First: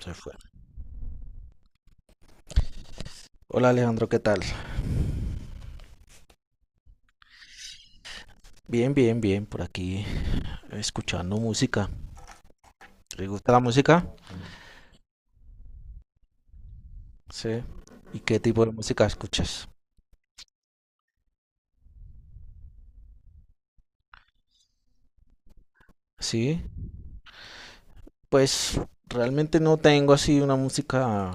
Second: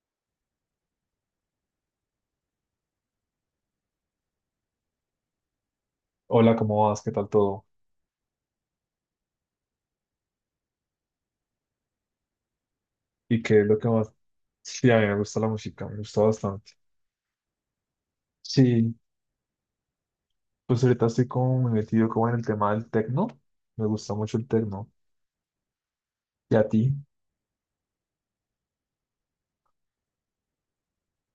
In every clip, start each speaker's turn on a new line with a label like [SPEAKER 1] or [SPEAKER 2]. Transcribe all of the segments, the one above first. [SPEAKER 1] Se fue. Hola Alejandro, ¿qué tal?
[SPEAKER 2] Hola, ¿cómo vas? ¿Qué tal todo?
[SPEAKER 1] Bien, bien, bien, por aquí escuchando música. ¿Te
[SPEAKER 2] ¿Y
[SPEAKER 1] gusta la
[SPEAKER 2] qué es lo que
[SPEAKER 1] música?
[SPEAKER 2] más? Sí, a mí me gusta la música, me gusta bastante.
[SPEAKER 1] Sí. ¿Y qué tipo de
[SPEAKER 2] Sí,
[SPEAKER 1] música escuchas?
[SPEAKER 2] pues ahorita estoy como muy metido como en el tema del tecno. Me gusta mucho el tecno. ¿Y
[SPEAKER 1] Sí,
[SPEAKER 2] a ti?
[SPEAKER 1] pues realmente no tengo así una música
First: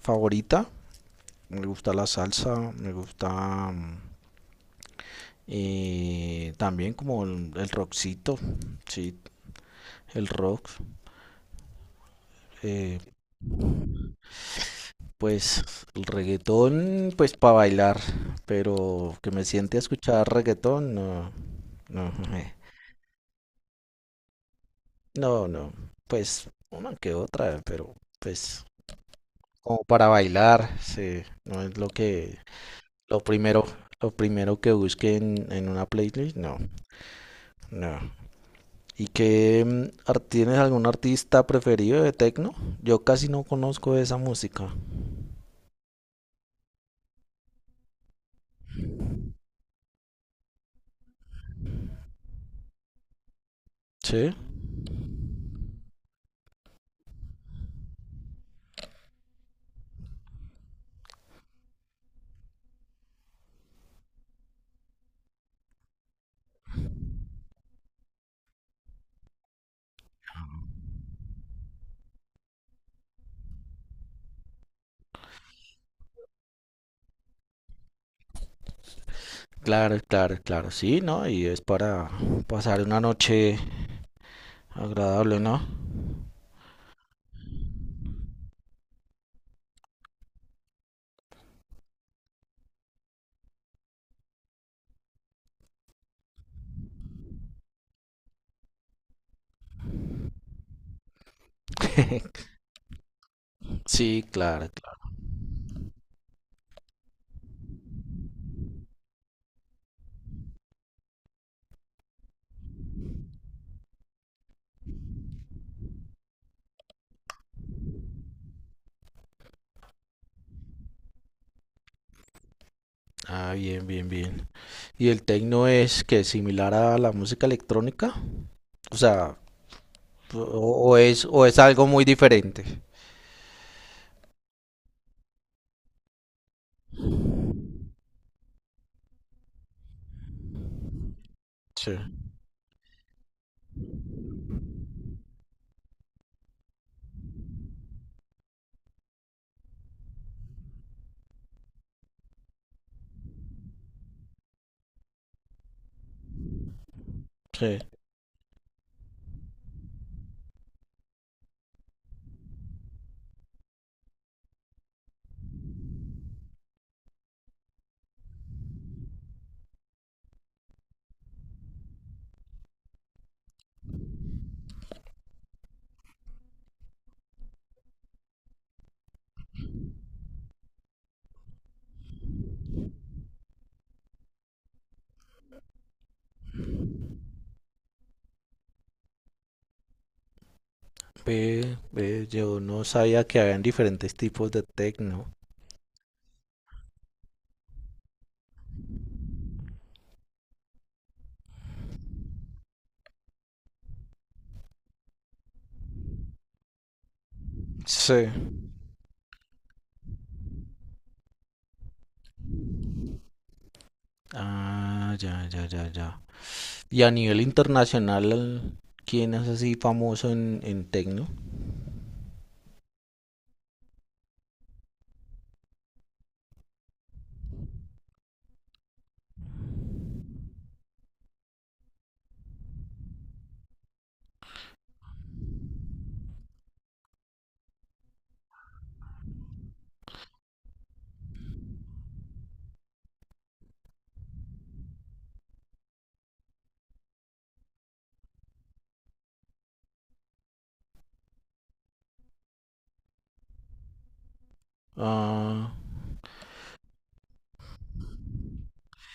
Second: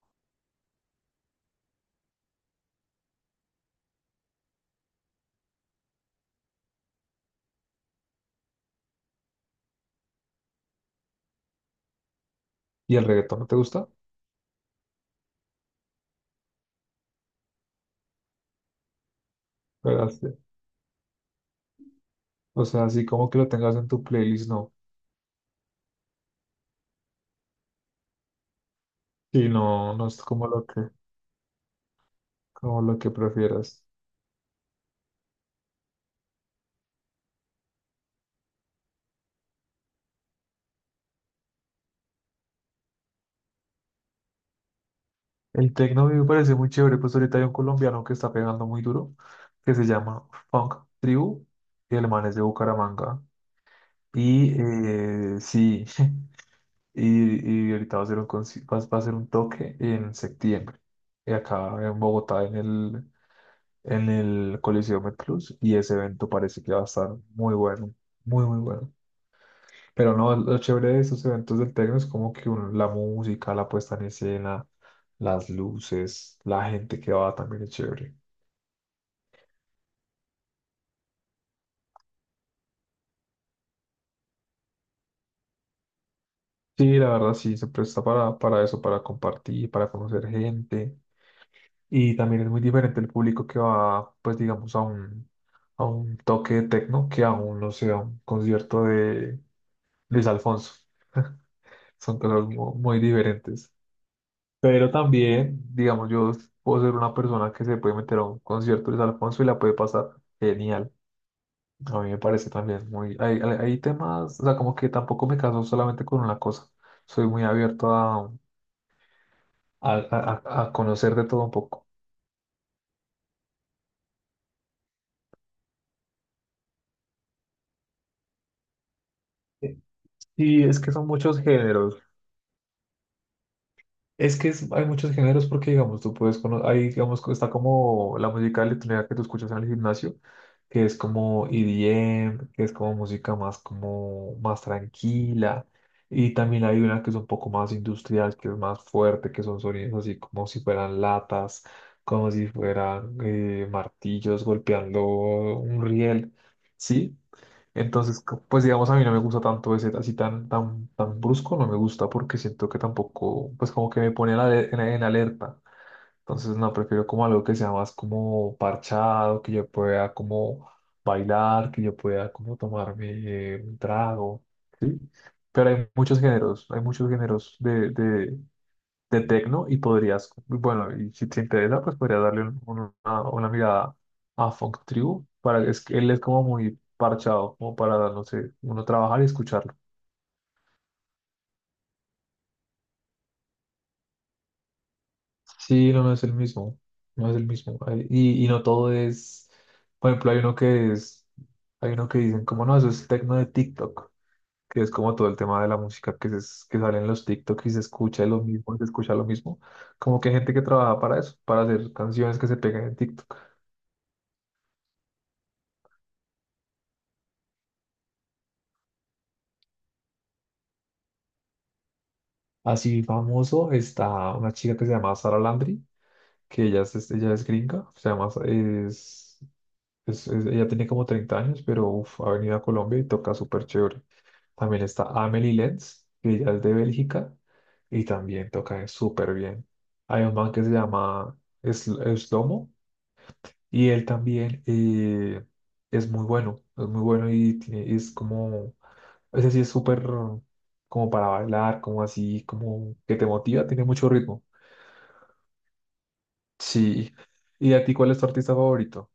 [SPEAKER 1] favorita. Me gusta la salsa, me gusta mm, también como el rockcito, sí, el rock.
[SPEAKER 2] ¿Y
[SPEAKER 1] eh,
[SPEAKER 2] el reggaetón no te gusta?
[SPEAKER 1] Pues el reggaetón, pues para bailar, pero que me siente a
[SPEAKER 2] ¿Verdad?
[SPEAKER 1] escuchar
[SPEAKER 2] Sí.
[SPEAKER 1] reggaetón, no, no,
[SPEAKER 2] O sea, así como que lo tengas en tu playlist, no.
[SPEAKER 1] no, no, pues una que otra, pero pues
[SPEAKER 2] Sí,
[SPEAKER 1] como
[SPEAKER 2] no, no
[SPEAKER 1] para
[SPEAKER 2] es
[SPEAKER 1] bailar, sí, no es lo que,
[SPEAKER 2] como lo que
[SPEAKER 1] lo primero,
[SPEAKER 2] prefieras.
[SPEAKER 1] lo primero que busque en una playlist, no, no. ¿Y qué tienes algún artista preferido de techno? Yo casi no conozco esa música.
[SPEAKER 2] El tecno a mí me parece muy chévere, pues ahorita hay un colombiano que está pegando muy duro, que se llama Funk Tribu, y el man es de Bucaramanga.
[SPEAKER 1] Sí,
[SPEAKER 2] Y sí. Y ahorita va a ser un, va a ser un toque en septiembre, acá en Bogotá, en el Coliseo Plus. Y ese evento parece que va a estar muy bueno, muy, muy bueno. Pero no, lo chévere de esos eventos del techno es como que la música, la puesta en escena, las luces, la gente que va también es chévere.
[SPEAKER 1] claro, claro, claro, sí, ¿no? Y es para pasar una noche agradable, ¿no?
[SPEAKER 2] Sí, la verdad sí, se presta para eso, para compartir, para conocer gente. Y también es muy diferente el público que va, pues digamos, a un toque de tecno que a un, no sé, a un concierto de Luis Alfonso. Son cosas muy diferentes.
[SPEAKER 1] Sí, claro,
[SPEAKER 2] Pero
[SPEAKER 1] claro.
[SPEAKER 2] también, digamos, yo puedo ser una persona que se puede meter a un concierto de Luis Alfonso y la puede pasar genial. A mí me parece también muy... Hay, hay temas, o sea, como que tampoco me caso solamente con una cosa. Soy muy abierto a, conocer de todo un poco.
[SPEAKER 1] Ah, bien, bien, bien. ¿Y el techno es que similar a la música electrónica? O sea, o,
[SPEAKER 2] Sí, es que
[SPEAKER 1] o
[SPEAKER 2] son
[SPEAKER 1] es
[SPEAKER 2] muchos
[SPEAKER 1] o es algo
[SPEAKER 2] géneros.
[SPEAKER 1] muy diferente.
[SPEAKER 2] Es que hay muchos géneros porque, digamos, tú puedes conocer, ahí, digamos, está como la música electrónica que tú escuchas en el gimnasio, que es como
[SPEAKER 1] Sí,
[SPEAKER 2] EDM, que es como música más, como, más tranquila. Y también hay una que es un poco más industrial, que es más fuerte, que son sonidos así como si fueran latas, como si fueran martillos golpeando un riel, ¿sí?
[SPEAKER 1] sí.
[SPEAKER 2] Entonces, pues digamos, a mí no me gusta tanto ese así tan, tan, tan brusco, no me gusta porque siento que tampoco, pues como que me pone en, en alerta. Entonces, no, prefiero como algo que sea más como parchado, que yo pueda como bailar, que yo pueda como tomarme un trago, ¿sí? Pero hay muchos géneros de tecno y podrías, bueno, y si te interesa, pues podrías darle una mirada a Funk Tribu, para, es que él es como muy parchado, como para, no sé, uno trabajar y escucharlo.
[SPEAKER 1] Ve, ve, yo no sabía que habían diferentes tipos de techno.
[SPEAKER 2] Sí, no, no es el mismo, no es el mismo. Ay, y no todo es, por ejemplo, hay uno que es, hay uno que dicen, como no, eso es tecno de TikTok, que es como todo el tema de la música que sale en los TikTok y se escucha
[SPEAKER 1] Sí.
[SPEAKER 2] lo mismo, se escucha lo mismo, como que hay gente que trabaja para eso, para hacer canciones que se pegan en TikTok.
[SPEAKER 1] Ah, ya, ya, ya, ya. Y a nivel internacional, ¿quién es así famoso en techno?
[SPEAKER 2] Así famoso está una chica que se llama Sara Landry, que ella es- ella es gringa, se llama, es- ella tiene como 30 años, pero uf, ha venido a Colombia y toca súper chévere. También está Amelie Lenz, que ella es de Bélgica y también toca súper bien. Hay un man que se llama Slomo y él también es muy bueno y es como ese sí es súper como para bailar, como así, como que te motiva, tiene mucho ritmo.
[SPEAKER 1] Ah,
[SPEAKER 2] Sí. ¿Y a ti cuál es tu artista favorito?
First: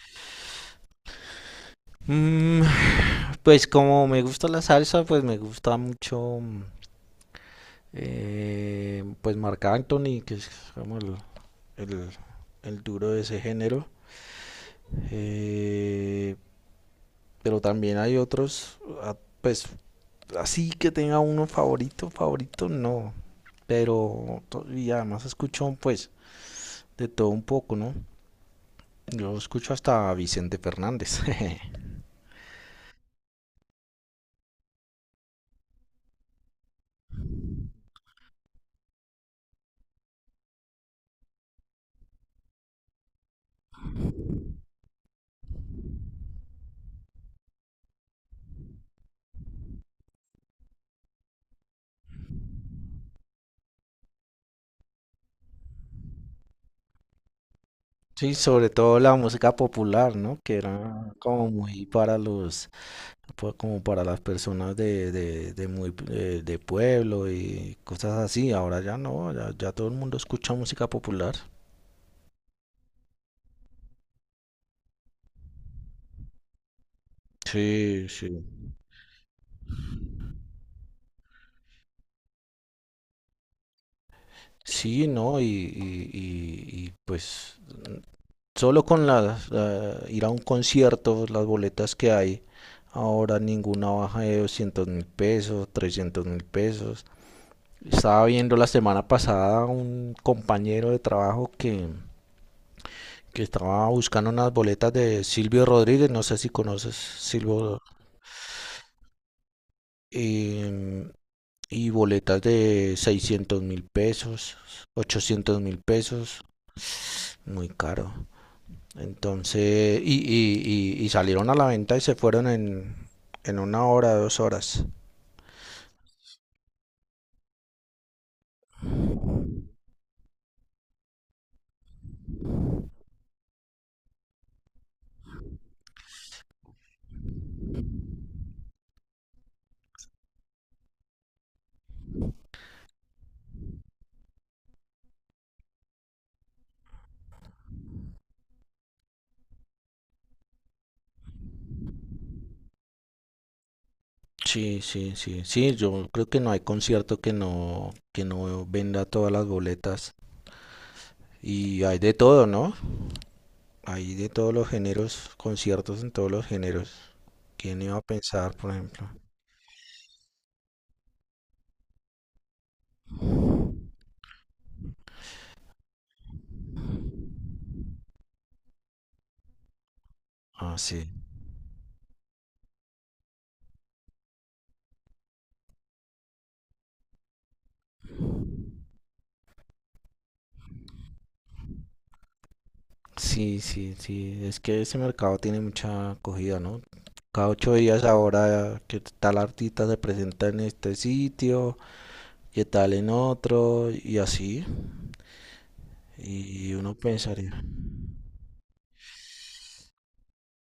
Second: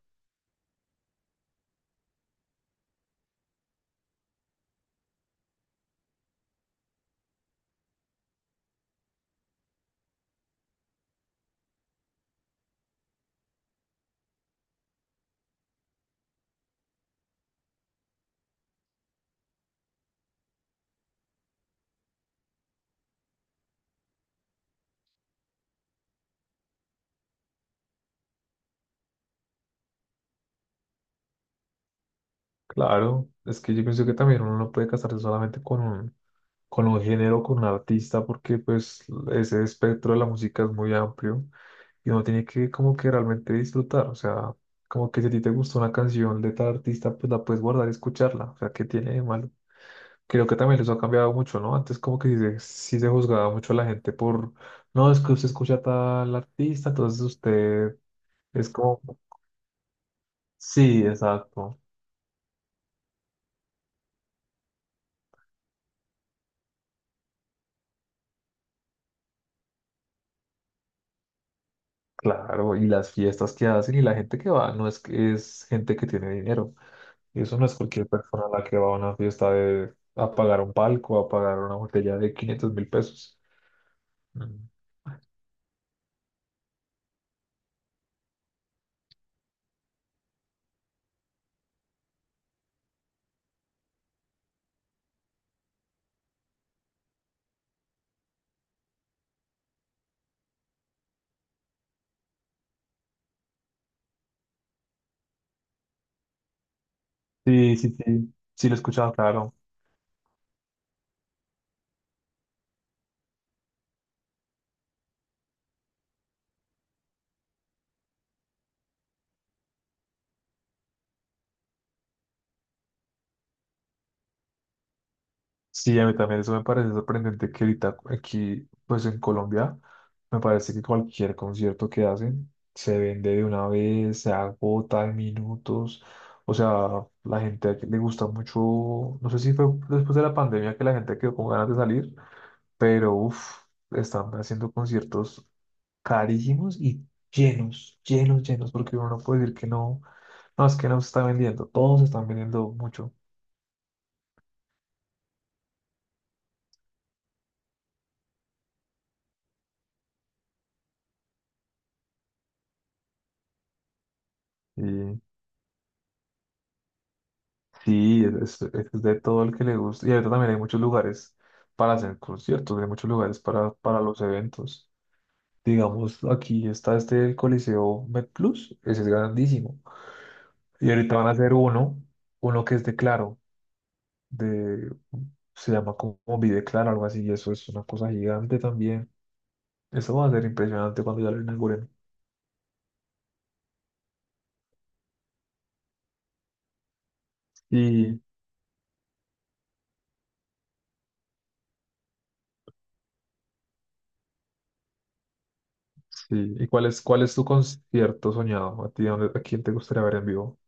[SPEAKER 1] Mm, pues como me gusta la salsa, pues me gusta mucho pues Marc Anthony, que es como el- el duro de ese género. Eh, pero también hay otros, ah, pues así que tenga uno favorito, favorito, no. Pero y además escucho pues de todo un poco, ¿no? Yo escucho hasta a Vicente Fernández.
[SPEAKER 2] Claro, es que yo pienso que también uno no puede casarse solamente con un género, con un artista, porque pues ese espectro de la música es muy amplio y uno tiene que como que realmente disfrutar, o sea, como que si a ti te gustó una canción de tal artista, pues la puedes guardar y escucharla, o sea, ¿qué tiene de malo? Creo que también eso ha cambiado mucho, ¿no? Antes como que sí se juzgaba mucho a la gente por, no, es que usted escucha a tal artista, entonces usted
[SPEAKER 1] Sí,
[SPEAKER 2] es
[SPEAKER 1] sobre todo
[SPEAKER 2] como,
[SPEAKER 1] la música popular, ¿no? Que
[SPEAKER 2] sí,
[SPEAKER 1] era como
[SPEAKER 2] exacto,
[SPEAKER 1] muy para los como para las personas de muy de pueblo y cosas así. Ahora ya no, ya, ya todo el mundo escucha música popular.
[SPEAKER 2] claro, y las fiestas que hacen y la gente que va, no, es que es gente que tiene dinero. Y eso no es cualquier
[SPEAKER 1] Sí, sí.
[SPEAKER 2] persona la que va a una fiesta de, a pagar un palco, a pagar una botella de 500 mil pesos. Mm.
[SPEAKER 1] Sí, no, pues solo con ir a un concierto, las boletas que hay, ahora ninguna baja de 200 mil pesos, 300 mil pesos. Estaba viendo la semana pasada un compañero de trabajo que estaba buscando unas boletas de Silvio Rodríguez, no sé si conoces
[SPEAKER 2] Sí,
[SPEAKER 1] Silvio,
[SPEAKER 2] sí, sí, sí lo he escuchado, claro.
[SPEAKER 1] em, y boletas de 600 mil pesos, 800 mil pesos, muy caro. Entonces, y salieron a la venta y se fueron en una hora, dos horas.
[SPEAKER 2] Sí, a mí también eso me parece sorprendente que ahorita aquí, pues en Colombia, me parece que cualquier concierto que hacen se vende de una vez, se agota en minutos. O sea, la gente aquí le gusta mucho, no sé si fue después de la pandemia que la gente quedó con ganas de salir, pero uff, están haciendo conciertos carísimos y llenos, llenos, llenos, porque uno no puede decir que no, no, es que no se está vendiendo, todos se están vendiendo mucho.
[SPEAKER 1] Sí, sí, sí, sí, yo creo que no hay concierto que no venda todas las boletas. Y hay de todo, ¿no? Hay de todos los géneros, conciertos en todos los géneros. ¿Quién iba a
[SPEAKER 2] Sí,
[SPEAKER 1] pensar, por
[SPEAKER 2] es
[SPEAKER 1] ejemplo?
[SPEAKER 2] de todo el que le gusta. Y ahorita también hay muchos lugares para hacer conciertos, hay muchos lugares para los eventos. Digamos, aquí está este el Coliseo MedPlus, ese es grandísimo.
[SPEAKER 1] Ah,
[SPEAKER 2] Y
[SPEAKER 1] sí.
[SPEAKER 2] ahorita van a hacer uno, uno que es de Claro, de, se llama como Vive Claro, algo así, y eso es una cosa gigante también. Eso va a ser impresionante cuando ya lo inauguren.
[SPEAKER 1] Sí, sí, sí. Es que ese mercado tiene mucha acogida, ¿no? Cada ocho días
[SPEAKER 2] Y,
[SPEAKER 1] ahora que tal artista se presenta en este sitio y tal en otro y así.
[SPEAKER 2] sí, ¿y
[SPEAKER 1] Y uno
[SPEAKER 2] cuál es tu
[SPEAKER 1] pensaría,
[SPEAKER 2] concierto soñado? ¿A ti, a quién te gustaría ver en vivo?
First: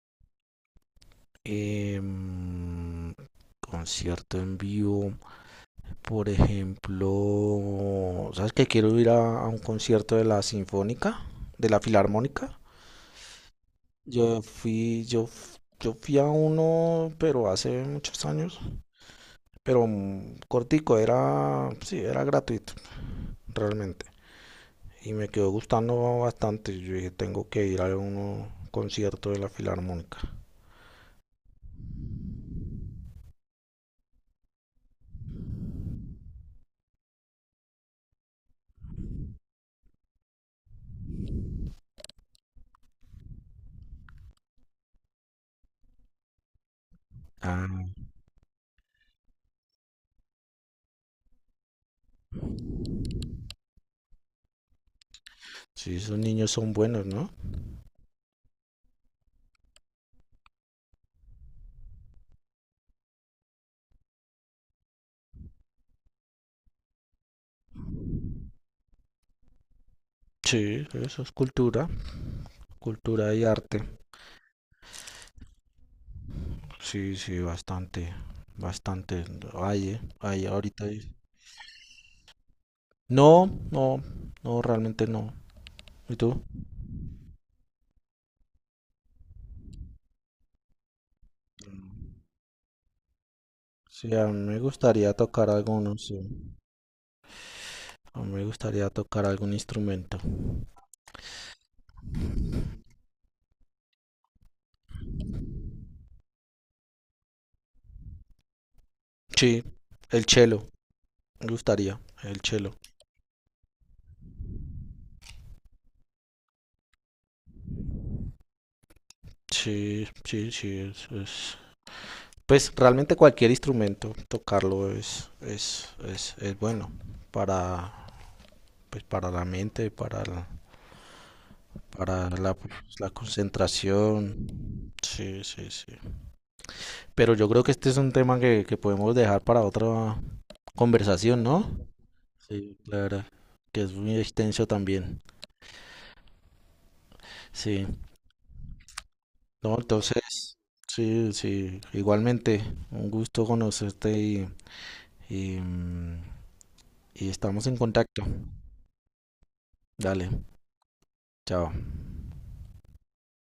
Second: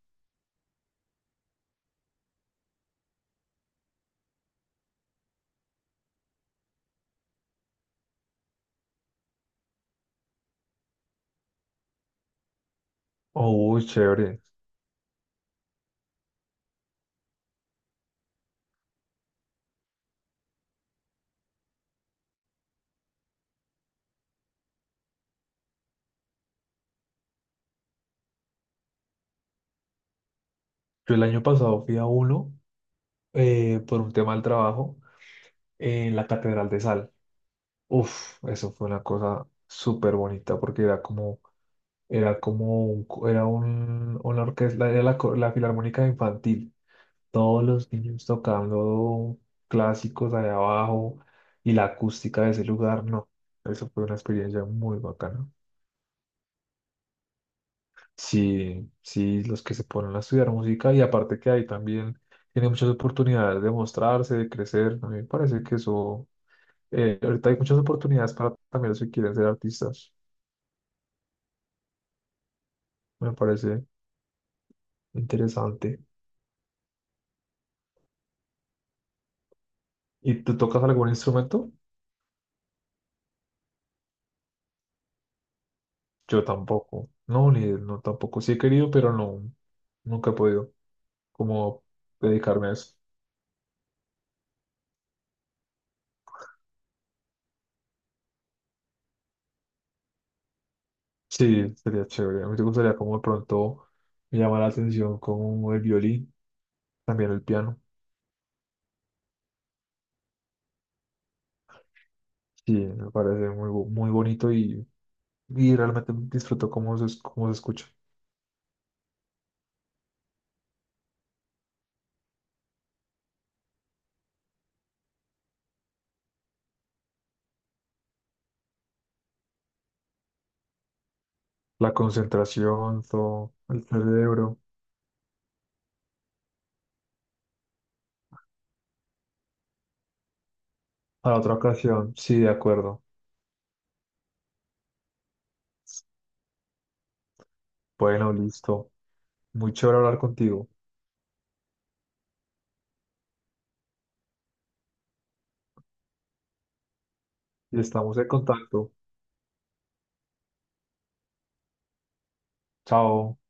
[SPEAKER 1] em, concierto en vivo, por ejemplo, ¿sabes que quiero ir a un concierto de la Sinfónica, de la Filarmónica?
[SPEAKER 2] Oh, uy, chévere.
[SPEAKER 1] Yo fui a uno, pero hace muchos años, pero cortico, era, sí, era gratuito, realmente. Y me quedó gustando bastante. Yo dije, tengo que ir a un concierto de la Filarmónica.
[SPEAKER 2] Yo el año pasado fui a uno por un tema del trabajo en la Catedral de Sal. Uf, eso fue una cosa súper bonita porque era como, un co- era un, una orquesta, era la Filarmónica Infantil. Todos los
[SPEAKER 1] Ah,
[SPEAKER 2] niños tocando clásicos allá abajo y la acústica de ese lugar, no. Eso fue una experiencia muy bacana.
[SPEAKER 1] sí, esos niños son buenos, ¿no?
[SPEAKER 2] Sí, sí, los que se ponen a estudiar música y aparte que ahí también tiene muchas oportunidades de mostrarse, de crecer. A mí me parece que eso. Ahorita hay muchas oportunidades para también los que quieren ser artistas.
[SPEAKER 1] Sí, eso es cultura,
[SPEAKER 2] Me
[SPEAKER 1] cultura y
[SPEAKER 2] parece
[SPEAKER 1] arte.
[SPEAKER 2] interesante.
[SPEAKER 1] Sí, sí, bastante, bastante. Hay,
[SPEAKER 2] ¿Y
[SPEAKER 1] hay
[SPEAKER 2] tú tocas
[SPEAKER 1] ahorita.
[SPEAKER 2] algún instrumento?
[SPEAKER 1] No, no, no, realmente no. ¿Y tú?
[SPEAKER 2] Yo tampoco. No, ni tampoco. Sí he querido, pero no, nunca he podido como dedicarme a eso.
[SPEAKER 1] Sí, a mí me gustaría tocar alguno, sí. A mí me gustaría tocar algún instrumento.
[SPEAKER 2] Sí, sería chévere. A mí me gustaría como de pronto me llama la atención como el violín, también el piano.
[SPEAKER 1] Sí, el cello, me gustaría, el
[SPEAKER 2] Sí,
[SPEAKER 1] cello.
[SPEAKER 2] me parece muy, muy bonito y realmente disfruto cómo se, cómo se escucha.
[SPEAKER 1] Sí, sí, sí, pues realmente cualquier instrumento, tocarlo es bueno para, pues, para la mente,
[SPEAKER 2] La
[SPEAKER 1] para la, pues,
[SPEAKER 2] concentración,
[SPEAKER 1] la
[SPEAKER 2] todo, el cerebro.
[SPEAKER 1] concentración. Sí, sí, sí. Pero yo creo que este es un tema que podemos dejar para otra
[SPEAKER 2] Para
[SPEAKER 1] conversación,
[SPEAKER 2] otra
[SPEAKER 1] ¿no?
[SPEAKER 2] ocasión, sí, de
[SPEAKER 1] Sí,
[SPEAKER 2] acuerdo.
[SPEAKER 1] claro, que es muy extenso también. Sí,
[SPEAKER 2] Bueno, listo. Muy
[SPEAKER 1] no,
[SPEAKER 2] chévere hablar
[SPEAKER 1] entonces,
[SPEAKER 2] contigo.
[SPEAKER 1] sí, sí, igualmente, un gusto conocerte y, y estamos en
[SPEAKER 2] Y estamos
[SPEAKER 1] contacto.
[SPEAKER 2] en contacto.
[SPEAKER 1] Dale, chao.
[SPEAKER 2] Chao.